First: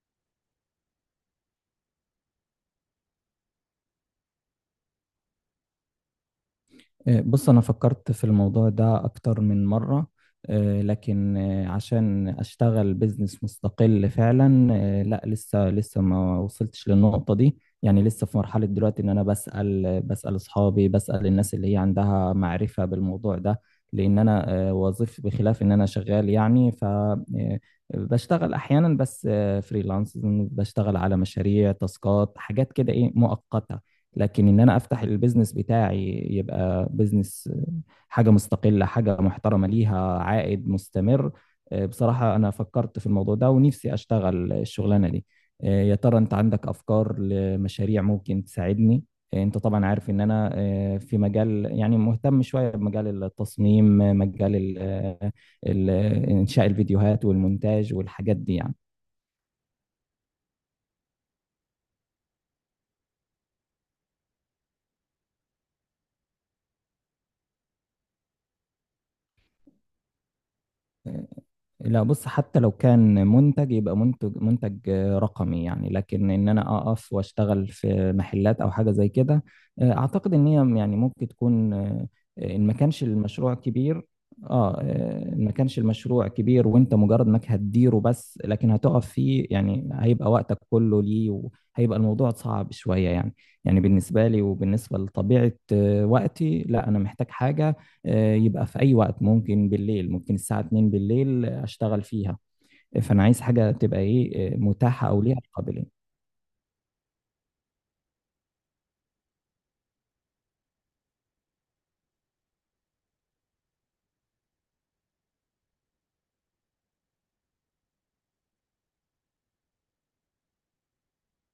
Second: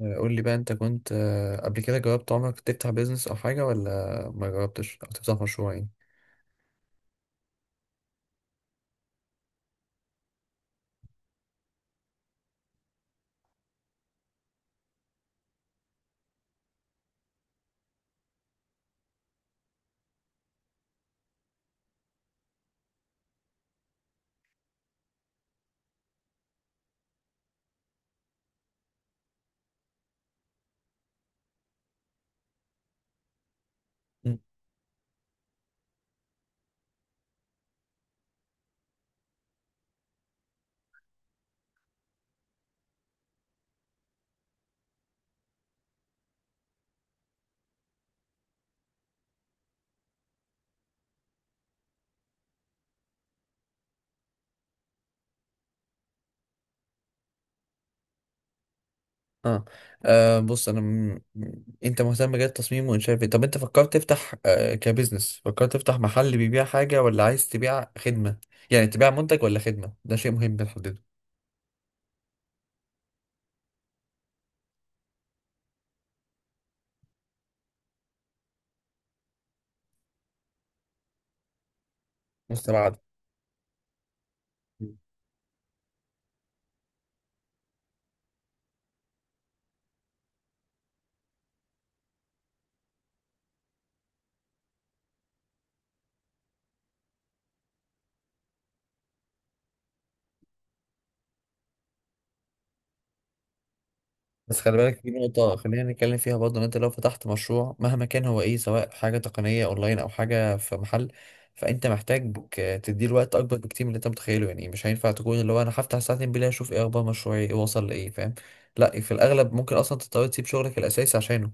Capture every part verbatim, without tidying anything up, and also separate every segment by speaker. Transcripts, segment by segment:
Speaker 1: قول لي بقى، انت كنت آه، قبل كده جربت عمرك تفتح بيزنس او حاجة، ولا ما جربتش او تفتح مشروع يعني؟
Speaker 2: آه، بص، أنا فكرت في الموضوع ده أكتر من مرة، آه، لكن آه، عشان أشتغل بزنس مستقل فعلا، آه، لا لسه لسه ما وصلتش للنقطة دي. يعني لسه في مرحلة دلوقتي إن أنا بسأل بسأل أصحابي، بسأل الناس اللي هي عندها معرفة بالموضوع ده. لأن أنا آه، وظيف بخلاف إن أنا شغال يعني. ف آه، بشتغل أحيانا بس، فريلانس، بشتغل على مشاريع، تاسكات، حاجات كده، إيه، مؤقتة.
Speaker 1: مم.
Speaker 2: لكن ان انا افتح البيزنس بتاعي يبقى بيزنس، حاجه مستقله، حاجه محترمه ليها عائد مستمر. آه، بصراحه انا فكرت في الموضوع ده ونفسي اشتغل الشغلانه دي. آه، يا ترى انت عندك افكار لمشاريع ممكن تساعدني؟ آه، انت طبعا عارف ان انا آه، في مجال، يعني مهتم شويه بمجال التصميم، آه، مجال ال- آه، ال- آه، انشاء الفيديوهات والمونتاج والحاجات دي يعني.
Speaker 1: اه، آه، بص انا م... م- انت مهتم بجد التصميم وانشاء الفيديو. طب انت فكرت تفتح آه، كبزنس، فكرت تفتح محل بيبيع حاجة، ولا عايز تبيع خدمة؟ يعني تبيع منتج ولا خدمة، ده شيء مهم بنحدده.
Speaker 2: آه، لا بص، حتى لو كان منتج يبقى منتج، منتج آه، رقمي يعني. لكن ان انا اقف واشتغل في محلات او حاجه زي كده، آه، اعتقد ان هي يعني ممكن تكون، آه، ان ما
Speaker 1: مستبعد.
Speaker 2: كانش المشروع كبير. اه. آه، ان ما كانش المشروع كبير وانت مجرد انك هتديره بس، لكن هتقف فيه يعني هيبقى وقتك كله ليه، وهيبقى الموضوع صعب شويه يعني. يعني بالنسبه لي وبالنسبه لطبيعه آه، وقتي، لا انا محتاج حاجه، آه، يبقى في أي وقت، ممكن بالليل، ممكن الساعة اتنين بالليل أشتغل فيها. فأنا عايز حاجة تبقى إيه، آه،
Speaker 1: بس خلي بالك
Speaker 2: متاحة
Speaker 1: في
Speaker 2: أو ليها
Speaker 1: نقطة خلينا
Speaker 2: قابلية.
Speaker 1: نتكلم فيها برضه، إن أنت لو فتحت مشروع مهما كان هو إيه، سواء حاجة تقنية أونلاين أو حاجة في محل، فأنت محتاج ك- تديله وقت أكبر بكتير من اللي أنت متخيله. يعني مش هينفع تكون اللي هو أنا هفتح ساعتين بالله أشوف إيه أخبار مشروعي، إيه وصل لإيه، فاهم؟ لا، في الأغلب ممكن أصلا تضطر تسيب شغلك الأساسي عشانه.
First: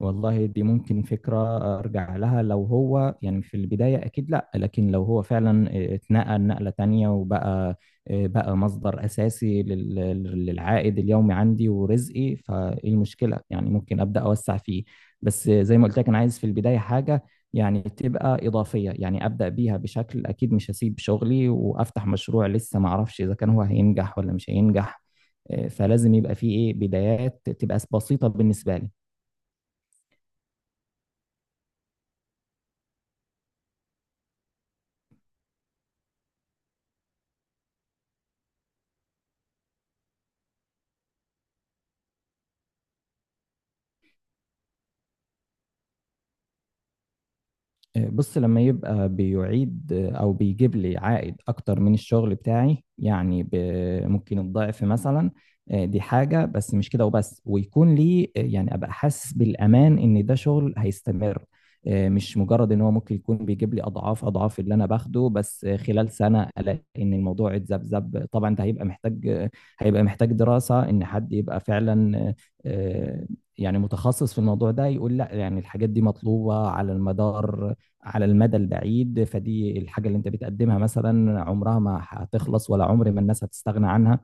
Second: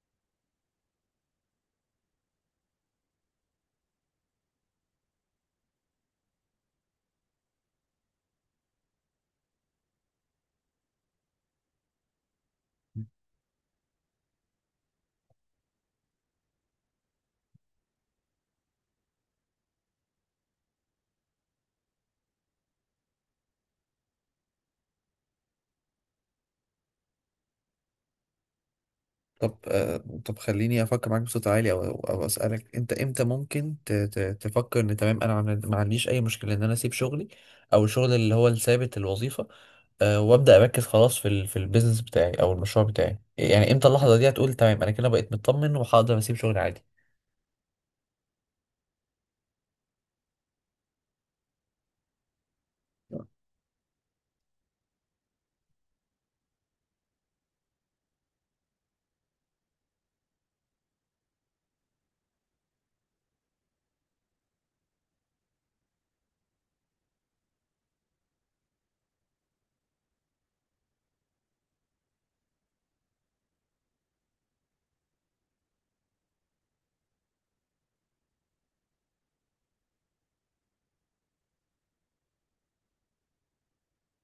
Speaker 2: والله دي ممكن فكرة أرجع لها. لو هو يعني في البداية أكيد لأ، لكن لو هو فعلا اتنقل نقلة تانية وبقى بقى مصدر أساسي لل- للعائد اليومي عندي ورزقي، فإيه المشكلة؟ يعني ممكن أبدأ أوسع فيه. بس زي ما قلت لك، أنا عايز في البداية حاجة يعني تبقى إضافية، يعني أبدأ بيها. بشكل أكيد مش هسيب شغلي وأفتح مشروع لسه معرفش إذا كان هو هينجح ولا مش هينجح. آه، فلازم يبقى فيه إيه بدايات تبقى بسيطة بالنسبة لي.
Speaker 1: طب آه، طب خليني أفكر معاك بصوت عالي، أو أو أسألك، أنت إمتى ممكن ت- ت- تفكر إن تمام أنا عن- ما عنديش أي مشكلة إن أنا أسيب شغلي، أو الشغل اللي هو الثابت، الوظيفة؟ أه، وابدا اركز خلاص في ال في البيزنس بتاعي او المشروع بتاعي. يعني امتى اللحظه دي هتقول تمام، انا كده بقيت مطمن وهقدر اسيب شغلي عادي؟
Speaker 2: آه، بص، لما يبقى بيعيد آه، او بيجيب لي عائد اكتر من الشغل بتاعي، يعني ب- ممكن الضعف مثلا. آه، دي حاجة، بس مش كده وبس. ويكون لي آه، يعني ابقى حاسس بالامان ان ده شغل هيستمر. آه، مش مجرد ان هو ممكن يكون بيجيب لي اضعاف اضعاف اللي انا باخده، بس آه، خلال سنة الاقي ان الموضوع اتذبذب، طبعا ده هيبقى محتاج، آه، هيبقى محتاج دراسة ان حد يبقى فعلا، آه، آه، يعني متخصص في الموضوع ده، يقول لا يعني الحاجات دي مطلوبة على المدار، على المدى البعيد. فدي الحاجة اللي انت بتقدمها مثلا عمرها ما هتخلص، ولا عمر ما الناس هتستغنى عنها.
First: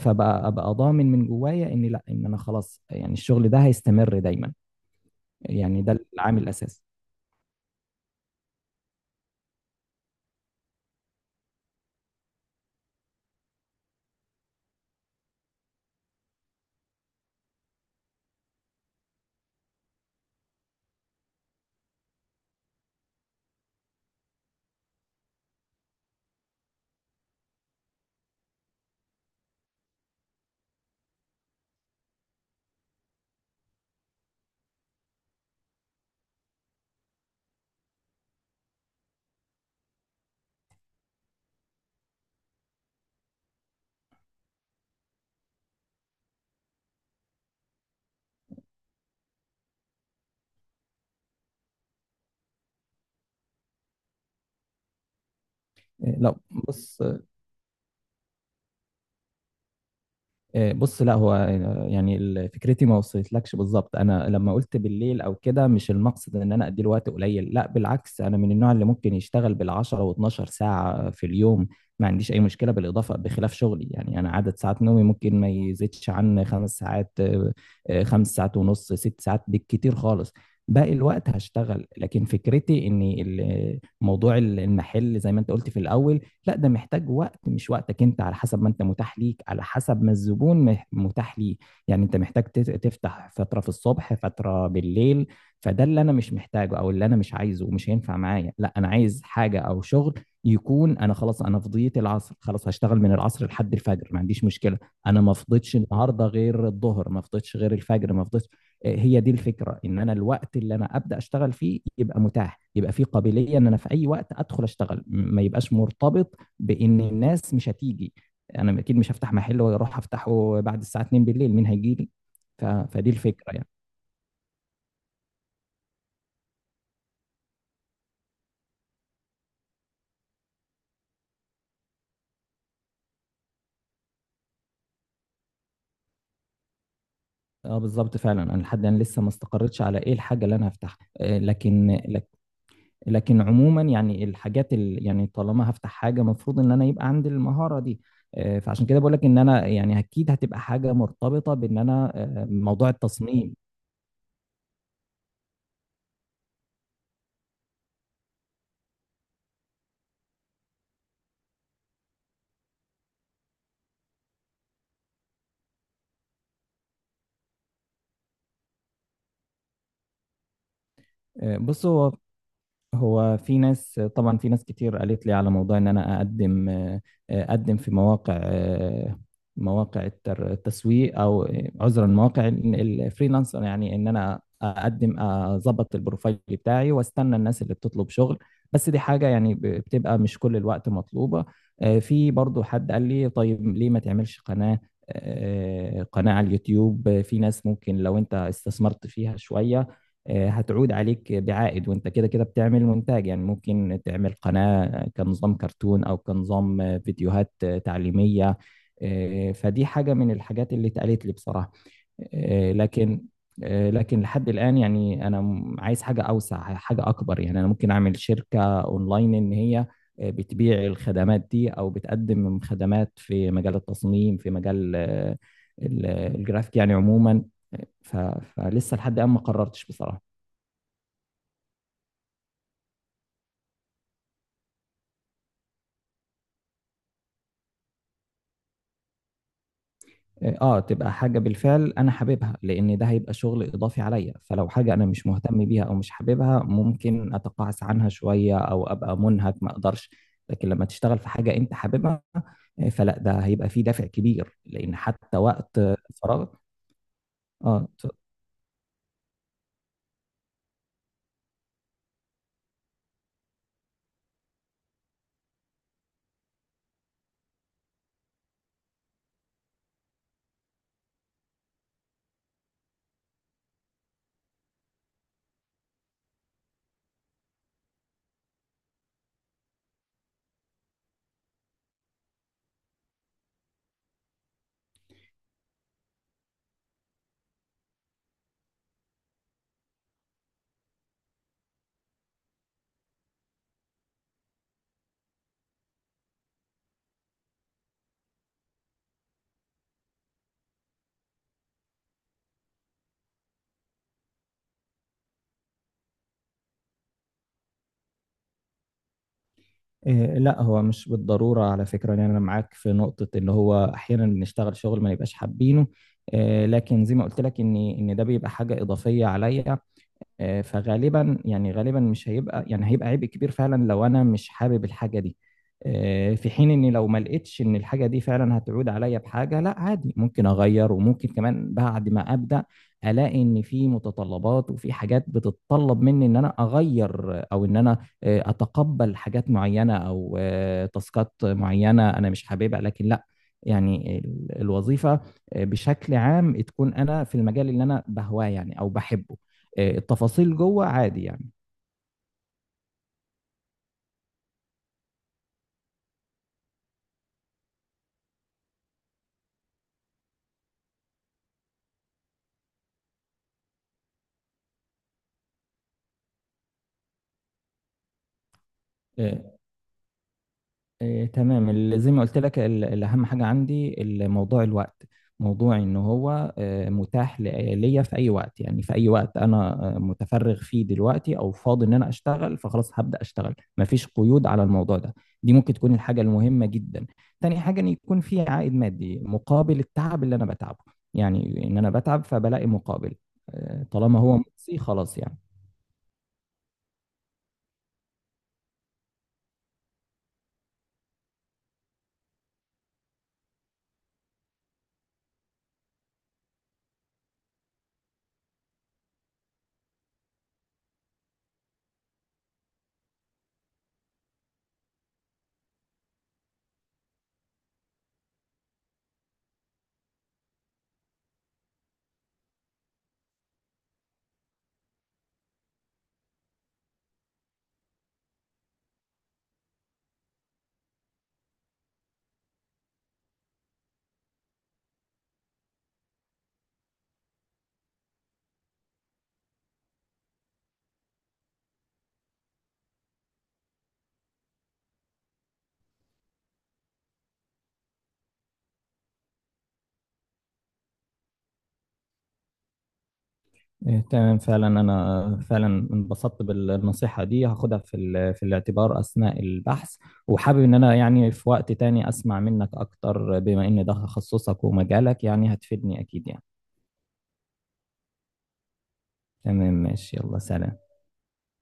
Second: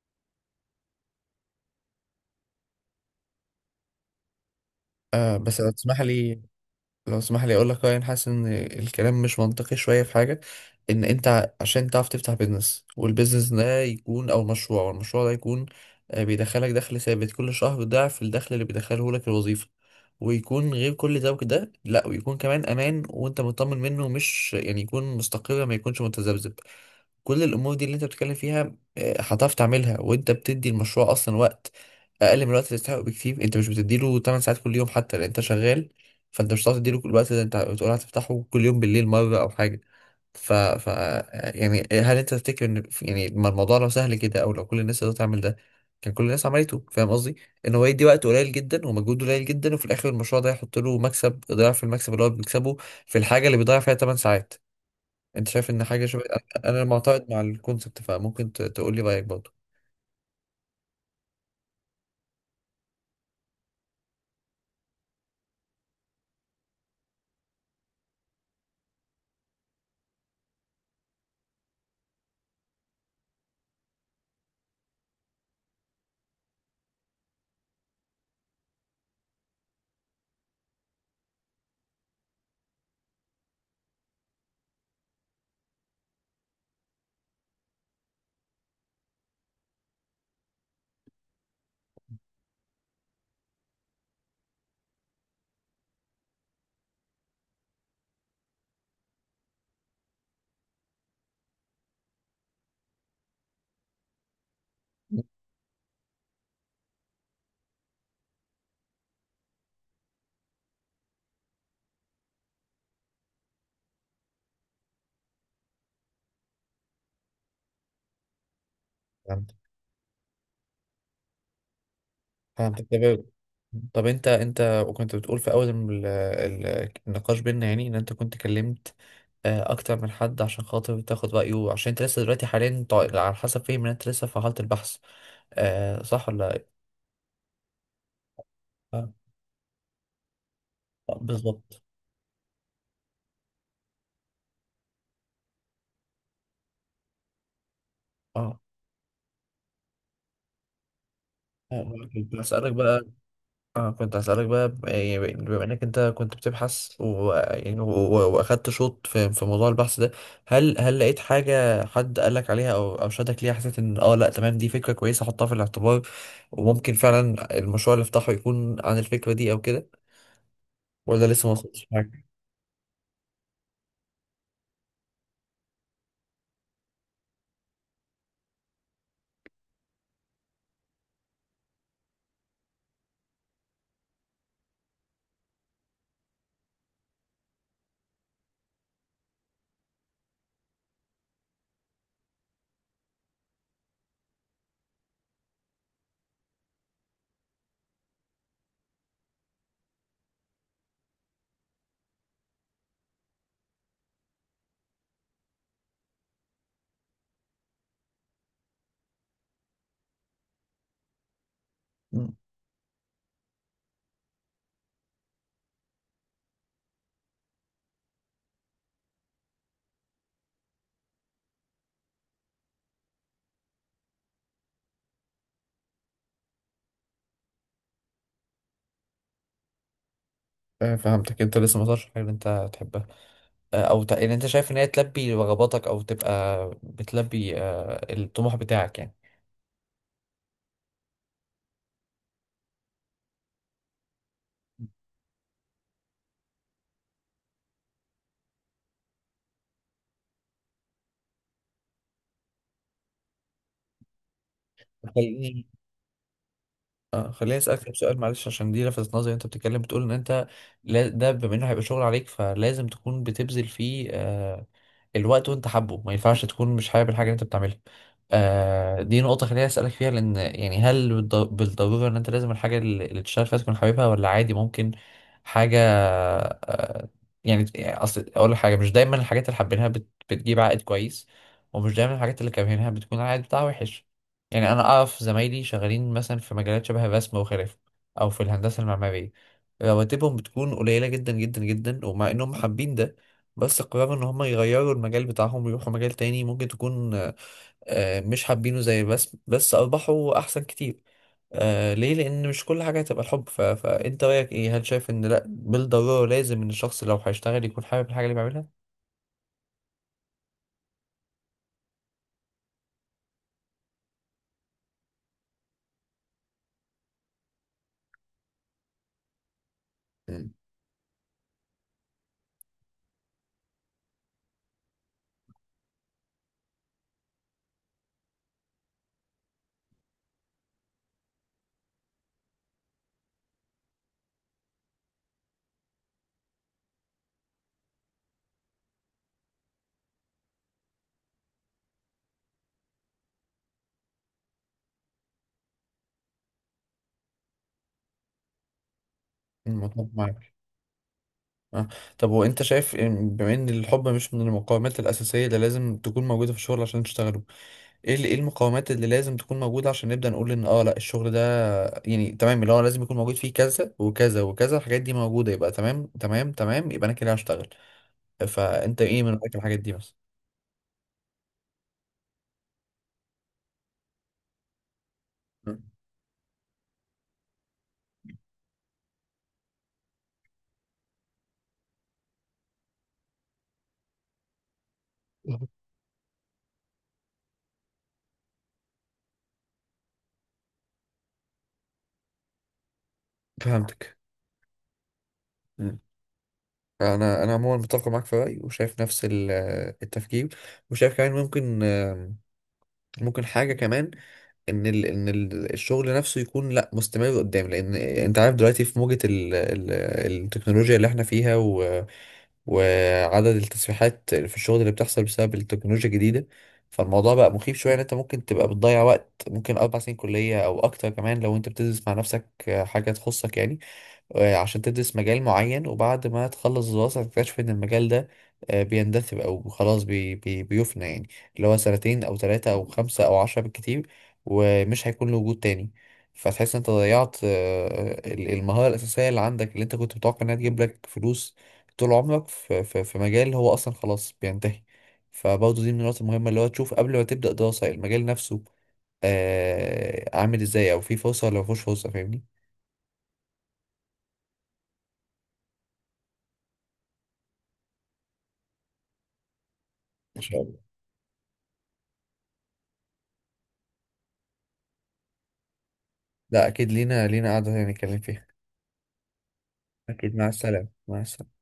Speaker 2: فبقى ابقى ضامن من جوايا، ان لا، ان انا خلاص يعني الشغل ده هيستمر دايما.
Speaker 1: آه بس لو
Speaker 2: يعني ده
Speaker 1: تسمح لي
Speaker 2: العامل الاساسي.
Speaker 1: لو تسمح لي اقول لك رأيي. انا حاسس ان الكلام مش منطقي شويه في حاجه. ان انت ع- عشان تعرف تفتح بيزنس، والبيزنس ده يكون، او مشروع والمشروع ده يكون آه، بيدخلك دخل ثابت كل شهر، ضعف الدخل اللي بيدخله لك الوظيفه، ويكون غير كل ده، وكده لا، ويكون كمان امان وانت مطمن منه، مش يعني يكون مستقر، ما يكونش متذبذب. كل الامور دي اللي انت بتتكلم فيها آه، هتعرف تعملها وانت بتدي المشروع اصلا وقت اقل من الوقت اللي تستحقه بكتير. انت مش بتديله تمن ساعات كل يوم حتى، لان انت شغال. فانت مش هتعرف تديله كل الوقت ده. انت بتقول هتفتحه كل يوم بالليل مره او حاجه. ف... ف يعني، هل انت تفتكر ان، يعني، ما الموضوع لو سهل كده، او لو كل الناس تقدر تعمل ده كان كل الناس عملته؟ فاهم قصدي؟ ان هو يدي وقت قليل جدا ومجهود قليل جدا، وفي الاخر المشروع ده يحط له مكسب ضعف المكسب اللي هو بيكسبه في الحاجه اللي بيضيع فيها ثماني ساعات. انت شايف ان حاجه شبه،
Speaker 2: لو
Speaker 1: انا أنا
Speaker 2: بص
Speaker 1: معتقد مع الكونسبت؟ فممكن ت- تقول لي رايك برضه.
Speaker 2: إيه، بص، لا هو آه، يعني ال- فكرتي ما وصلتلكش بالظبط. انا لما قلت بالليل او كده، مش المقصد ان انا اديله وقت قليل. لا بالعكس، انا من النوع اللي ممكن يشتغل بال10 و12 ساعه في اليوم، ما عنديش اي مشكله بالاضافه بخلاف شغلي يعني. انا عدد ساعات نومي ممكن ما يزيدش عن خمس ساعات، آه، آه، خمس ساعات ونص، ست ساعات بالكتير خالص. باقي الوقت هشتغل. لكن فكرتي ان ال- موضوع المحل زي ما انت قلت في الاول، لا ده محتاج وقت، مش وقتك انت، على حسب ما انت متاح ليك، على حسب ما الزبون مح- متاح ليه. يعني انت محتاج تت- تفتح فترة في الصبح، فترة بالليل. فده اللي انا مش محتاجه او اللي انا مش عايزه، ومش هينفع معايا. لا، انا عايز حاجة او شغل يكون انا خلاص، انا فضيت العصر خلاص هشتغل من العصر لحد الفجر، ما عنديش مشكلة. انا ما فضيتش النهارده غير الظهر، ما فضيتش غير الفجر، ما فضيتش. هي دي الفكره، ان انا الوقت اللي انا ابدا اشتغل فيه يبقى متاح، يبقى فيه قابليه ان انا في اي وقت ادخل اشتغل، م- ما يبقاش مرتبط بان الناس مش هتيجي. انا اكيد مش هفتح
Speaker 1: فهمت
Speaker 2: محل واروح افتحه بعد الساعه اتنين بالليل، مين هيجي لي؟ ف...
Speaker 1: فهمتك
Speaker 2: فدي
Speaker 1: تمام.
Speaker 2: الفكره يعني.
Speaker 1: طب انت انت وكنت بتقول في اول ال- ال- النقاش بينا، يعني ان انت كنت كلمت آه، اكتر من حد عشان خاطر تاخد رايه، عشان انت لسه دلوقتي حاليا طا- على حسب فهم ان انت لسه في حاله البحث. آه، صح ولا إيه؟
Speaker 2: اه، بالظبط فعلا، انا لحد الان
Speaker 1: اه،
Speaker 2: لسه ما استقرتش على ايه الحاجه اللي انا هفتحها،
Speaker 1: آه،
Speaker 2: آه،
Speaker 1: بالظبط.
Speaker 2: لكن لك- لكن عموما يعني الحاجات ال... يعني طالما هفتح حاجه المفروض ان انا يبقى عندي المهاره دي. آه،
Speaker 1: اه،
Speaker 2: فعشان كده بقول لك ان انا، يعني اكيد هتبقى حاجه مرتبطه بان
Speaker 1: آه،
Speaker 2: انا، آه،
Speaker 1: بسألك
Speaker 2: موضوع
Speaker 1: بقى.
Speaker 2: التصميم.
Speaker 1: اه، كنت هسألك بقى، ب- يعني، ب- بما انك انت كنت بتبحث و... يعني و... و- واخدت شوط في... في موضوع البحث ده، هل هل لقيت حاجة حد قالك عليها، او او شدك ليها حسيت ان اه لا تمام، دي فكرة كويسة احطها في الاعتبار، وممكن فعلا المشروع اللي افتحه يكون عن الفكرة دي او كده، ولا لسه ما
Speaker 2: آه،
Speaker 1: وصلتش
Speaker 2: بص. هو
Speaker 1: حاجة؟
Speaker 2: هو في ناس، طبعا في ناس كتير قالت لي على موضوع ان انا اقدم، آه، اقدم في مواقع، آه، مواقع التر- التسويق، او عذرا مواقع الفريلانسر، يعني ان انا اقدم اظبط البروفايل بتاعي، واستنى الناس اللي بتطلب شغل. بس دي حاجة يعني ب- بتبقى مش كل الوقت مطلوبة. آه، في برضو حد قال لي، طيب ليه ما تعملش قناة؟ آه، قناة على اليوتيوب. في ناس ممكن لو انت استثمرت فيها شوية، آه، هتعود عليك بعائد، وانت كده كده بتعمل مونتاج، يعني ممكن تعمل قناة كنظام كرتون او كنظام آه، فيديوهات آه، تعليمية. آه، فدي حاجة من الحاجات اللي اتقالت لي بصراحة.
Speaker 1: مم.
Speaker 2: آه، لكن آه، لكن لحد الآن يعني، أنا م- عايز حاجة أوسع، حاجة أكبر. يعني أنا ممكن أعمل شركة أونلاين إن هي آه، بتبيع الخدمات دي أو بتقدم خدمات في مجال التصميم، في مجال آه، ال- الجرافيك يعني عموما. ف- فلسه لحد الآن ما قررتش بصراحة.
Speaker 1: آه، فهمتك، انت لسه ما وصلتش حاجة اللي انت تحبها، آه، او ت... ان انت شايف ان هي تلبي رغباتك، او تبقى بتلبي آه، الطموح بتاعك يعني.
Speaker 2: اه، تبقى حاجة بالفعل انا حاببها، لان ده هيبقى شغل اضافي عليا. فلو حاجة انا مش مهتم بيها او مش حاببها، ممكن اتقاعس عنها شوية، او ابقى منهك ما اقدرش. لكن لما تشتغل في حاجة انت حاببها، آه، فلا ده هيبقى فيه دافع كبير، لان حتى
Speaker 1: خليني
Speaker 2: وقت فراغ.
Speaker 1: اه خليني اسالك
Speaker 2: اه.
Speaker 1: طب
Speaker 2: ت-
Speaker 1: سؤال، معلش، عشان دي لفتت نظري. انت بتتكلم بتقول ان انت لا- ده بما انه هيبقى شغل عليك، فلازم تكون بتبذل فيه آه الوقت وانت حابه، ما ينفعش تكون مش حابب الحاجه اللي انت بتعملها. آه دي نقطه خليني اسالك فيها، لان يعني هل بالض- بالضروره ان انت لازم الحاجه اللي اللي تشتغل فيها تكون حاببها، ولا عادي ممكن حاجه آه يعني؟ اصل اقول لك حاجه، مش دايما الحاجات اللي حابينها بت- بتجيب عائد كويس، ومش دايما الحاجات اللي كارهينها بتكون العائد بتاعها وحش. يعني انا اعرف زمايلي شغالين مثلا في مجالات شبه الرسم وخلافه، او في الهندسه المعماريه، رواتبهم بتكون قليله جدا جدا جدا، ومع انهم حابين ده، بس قرروا ان هم يغيروا المجال بتاعهم ويروحوا مجال تاني ممكن تكون آه، آه، مش حابينه زي الرسم، بس ارباحه احسن كتير. آه ليه؟ لان مش كل حاجه هتبقى الحب. ف... فانت رايك ايه، هل شايف ان لا بالضروره لازم ان الشخص لو هيشتغل يكون حابب الحاجه اللي بيعملها؟
Speaker 2: آه، لا هو مش بالضرورة على فكرة، يعني انا معاك في نقطة ان هو احيانا بنشتغل شغل ما نبقاش حابينه. آه، لكن زي ما قلت لك ان ان ده بيبقى حاجة اضافية عليا.
Speaker 1: مم،
Speaker 2: آه، فغالبا، يعني غالبا مش هيبقى، يعني هيبقى عبء كبير فعلا لو انا مش حابب الحاجه دي. آه، في حين اني لو ما لقيتش ان الحاجه دي فعلا هتعود عليا بحاجه، لا عادي ممكن اغير. وممكن كمان بعد ما ابدا الاقي ان في متطلبات وفي حاجات بتتطلب مني ان انا اغير، او ان انا آه، اتقبل حاجات معينه او آه، تاسكات معينه انا مش حاببها، لكن لا. يعني ال- الوظيفه آه، بشكل عام تكون انا في المجال اللي انا بهواه، يعني او بحبه.
Speaker 1: مم،
Speaker 2: آه،
Speaker 1: متفق معاك.
Speaker 2: التفاصيل جوه عادي يعني.
Speaker 1: آه. طب وانت شايف إن- بما ان الحب مش من المقومات الاساسيه اللي لازم تكون موجوده في الشغل عشان تشتغله، ايه ال- ايه المقومات اللي لازم تكون موجوده عشان نبدا نقول ان اه لا، الشغل ده يعني تمام اللي هو لازم يكون موجود فيه كذا وكذا وكذا، الحاجات دي موجوده يبقى تمام تمام تمام، يبقى انا كده هشتغل. فانت ايه من
Speaker 2: آه،
Speaker 1: رايك الحاجات دي مثلا؟
Speaker 2: آه، تمام. ال- زي ما قلت لك، ال- الأهم حاجة عندي ال- موضوع الوقت، موضوع
Speaker 1: مم.
Speaker 2: إن هو آه، متاح ل- ليا في أي وقت، يعني في أي وقت أنا آه، متفرغ فيه دلوقتي أو فاضي إن أنا أشتغل، فخلاص هبدأ أشتغل، مفيش قيود على الموضوع ده. دي ممكن تكون الحاجة المهمة جدا. تاني حاجة إن يكون في عائد مادي مقابل التعب اللي أنا بتعبه، يعني إن أنا بتعب فبلاقي مقابل. آه،
Speaker 1: فهمتك.
Speaker 2: طالما هو مجزي، خلاص يعني.
Speaker 1: مم. انا انا عموما متفق معاك في رايي، وشايف نفس ال- التفكير، وشايف كمان ممكن، ممكن حاجه كمان، ان ال ان ال الشغل نفسه يكون لا مستمر قدام، لان انت عارف دلوقتي في موجة ال ال التكنولوجيا اللي احنا فيها، و وعدد التسريحات في الشغل اللي بتحصل بسبب التكنولوجيا الجديدة. فالموضوع بقى مخيف شوية، ان انت ممكن تبقى بتضيع وقت، ممكن اربع سنين كلية او اكتر كمان لو انت بتدرس مع نفسك حاجة تخصك يعني، آه، عشان تدرس مجال معين، وبعد ما تخلص الدراسة تكتشف إن المجال ده آه، بيندثر، أو خلاص بي بي بيفنى يعني، اللي هو سنتين أو ثلاثة أو خمسة أو عشرة بالكتير، ومش هيكون له وجود تاني. فتحس إن أنت ضيعت آه، ال- المهارة الأساسية اللي عندك، اللي أنت كنت متوقع إنها تجيب لك فلوس طول عمرك، في, في, في مجال هو أصلا خلاص بينتهي. فبرضه دي من النقط المهمة اللي هو تشوف قبل ما تبدأ دراسة المجال نفسه، آه، عامل إزاي، أو فيه فرصة ولا مفيهوش فرصة، فاهمني؟
Speaker 2: إيه، تمام فعلا، أنا فعلا انبسطت بالنصيحة دي، هاخدها في ال- في الاعتبار أثناء البحث. وحابب إن أنا يعني في وقت تاني أسمع منك أكتر، بما إن ده تخصصك ومجالك يعني هتفيدني أكيد يعني.
Speaker 1: لا اكيد، لينا لينا قعدة تانية نتكلم فيها.
Speaker 2: تمام، ماشي،
Speaker 1: اكيد،
Speaker 2: يلا
Speaker 1: مع
Speaker 2: سلام.
Speaker 1: السلامة مع السلامة.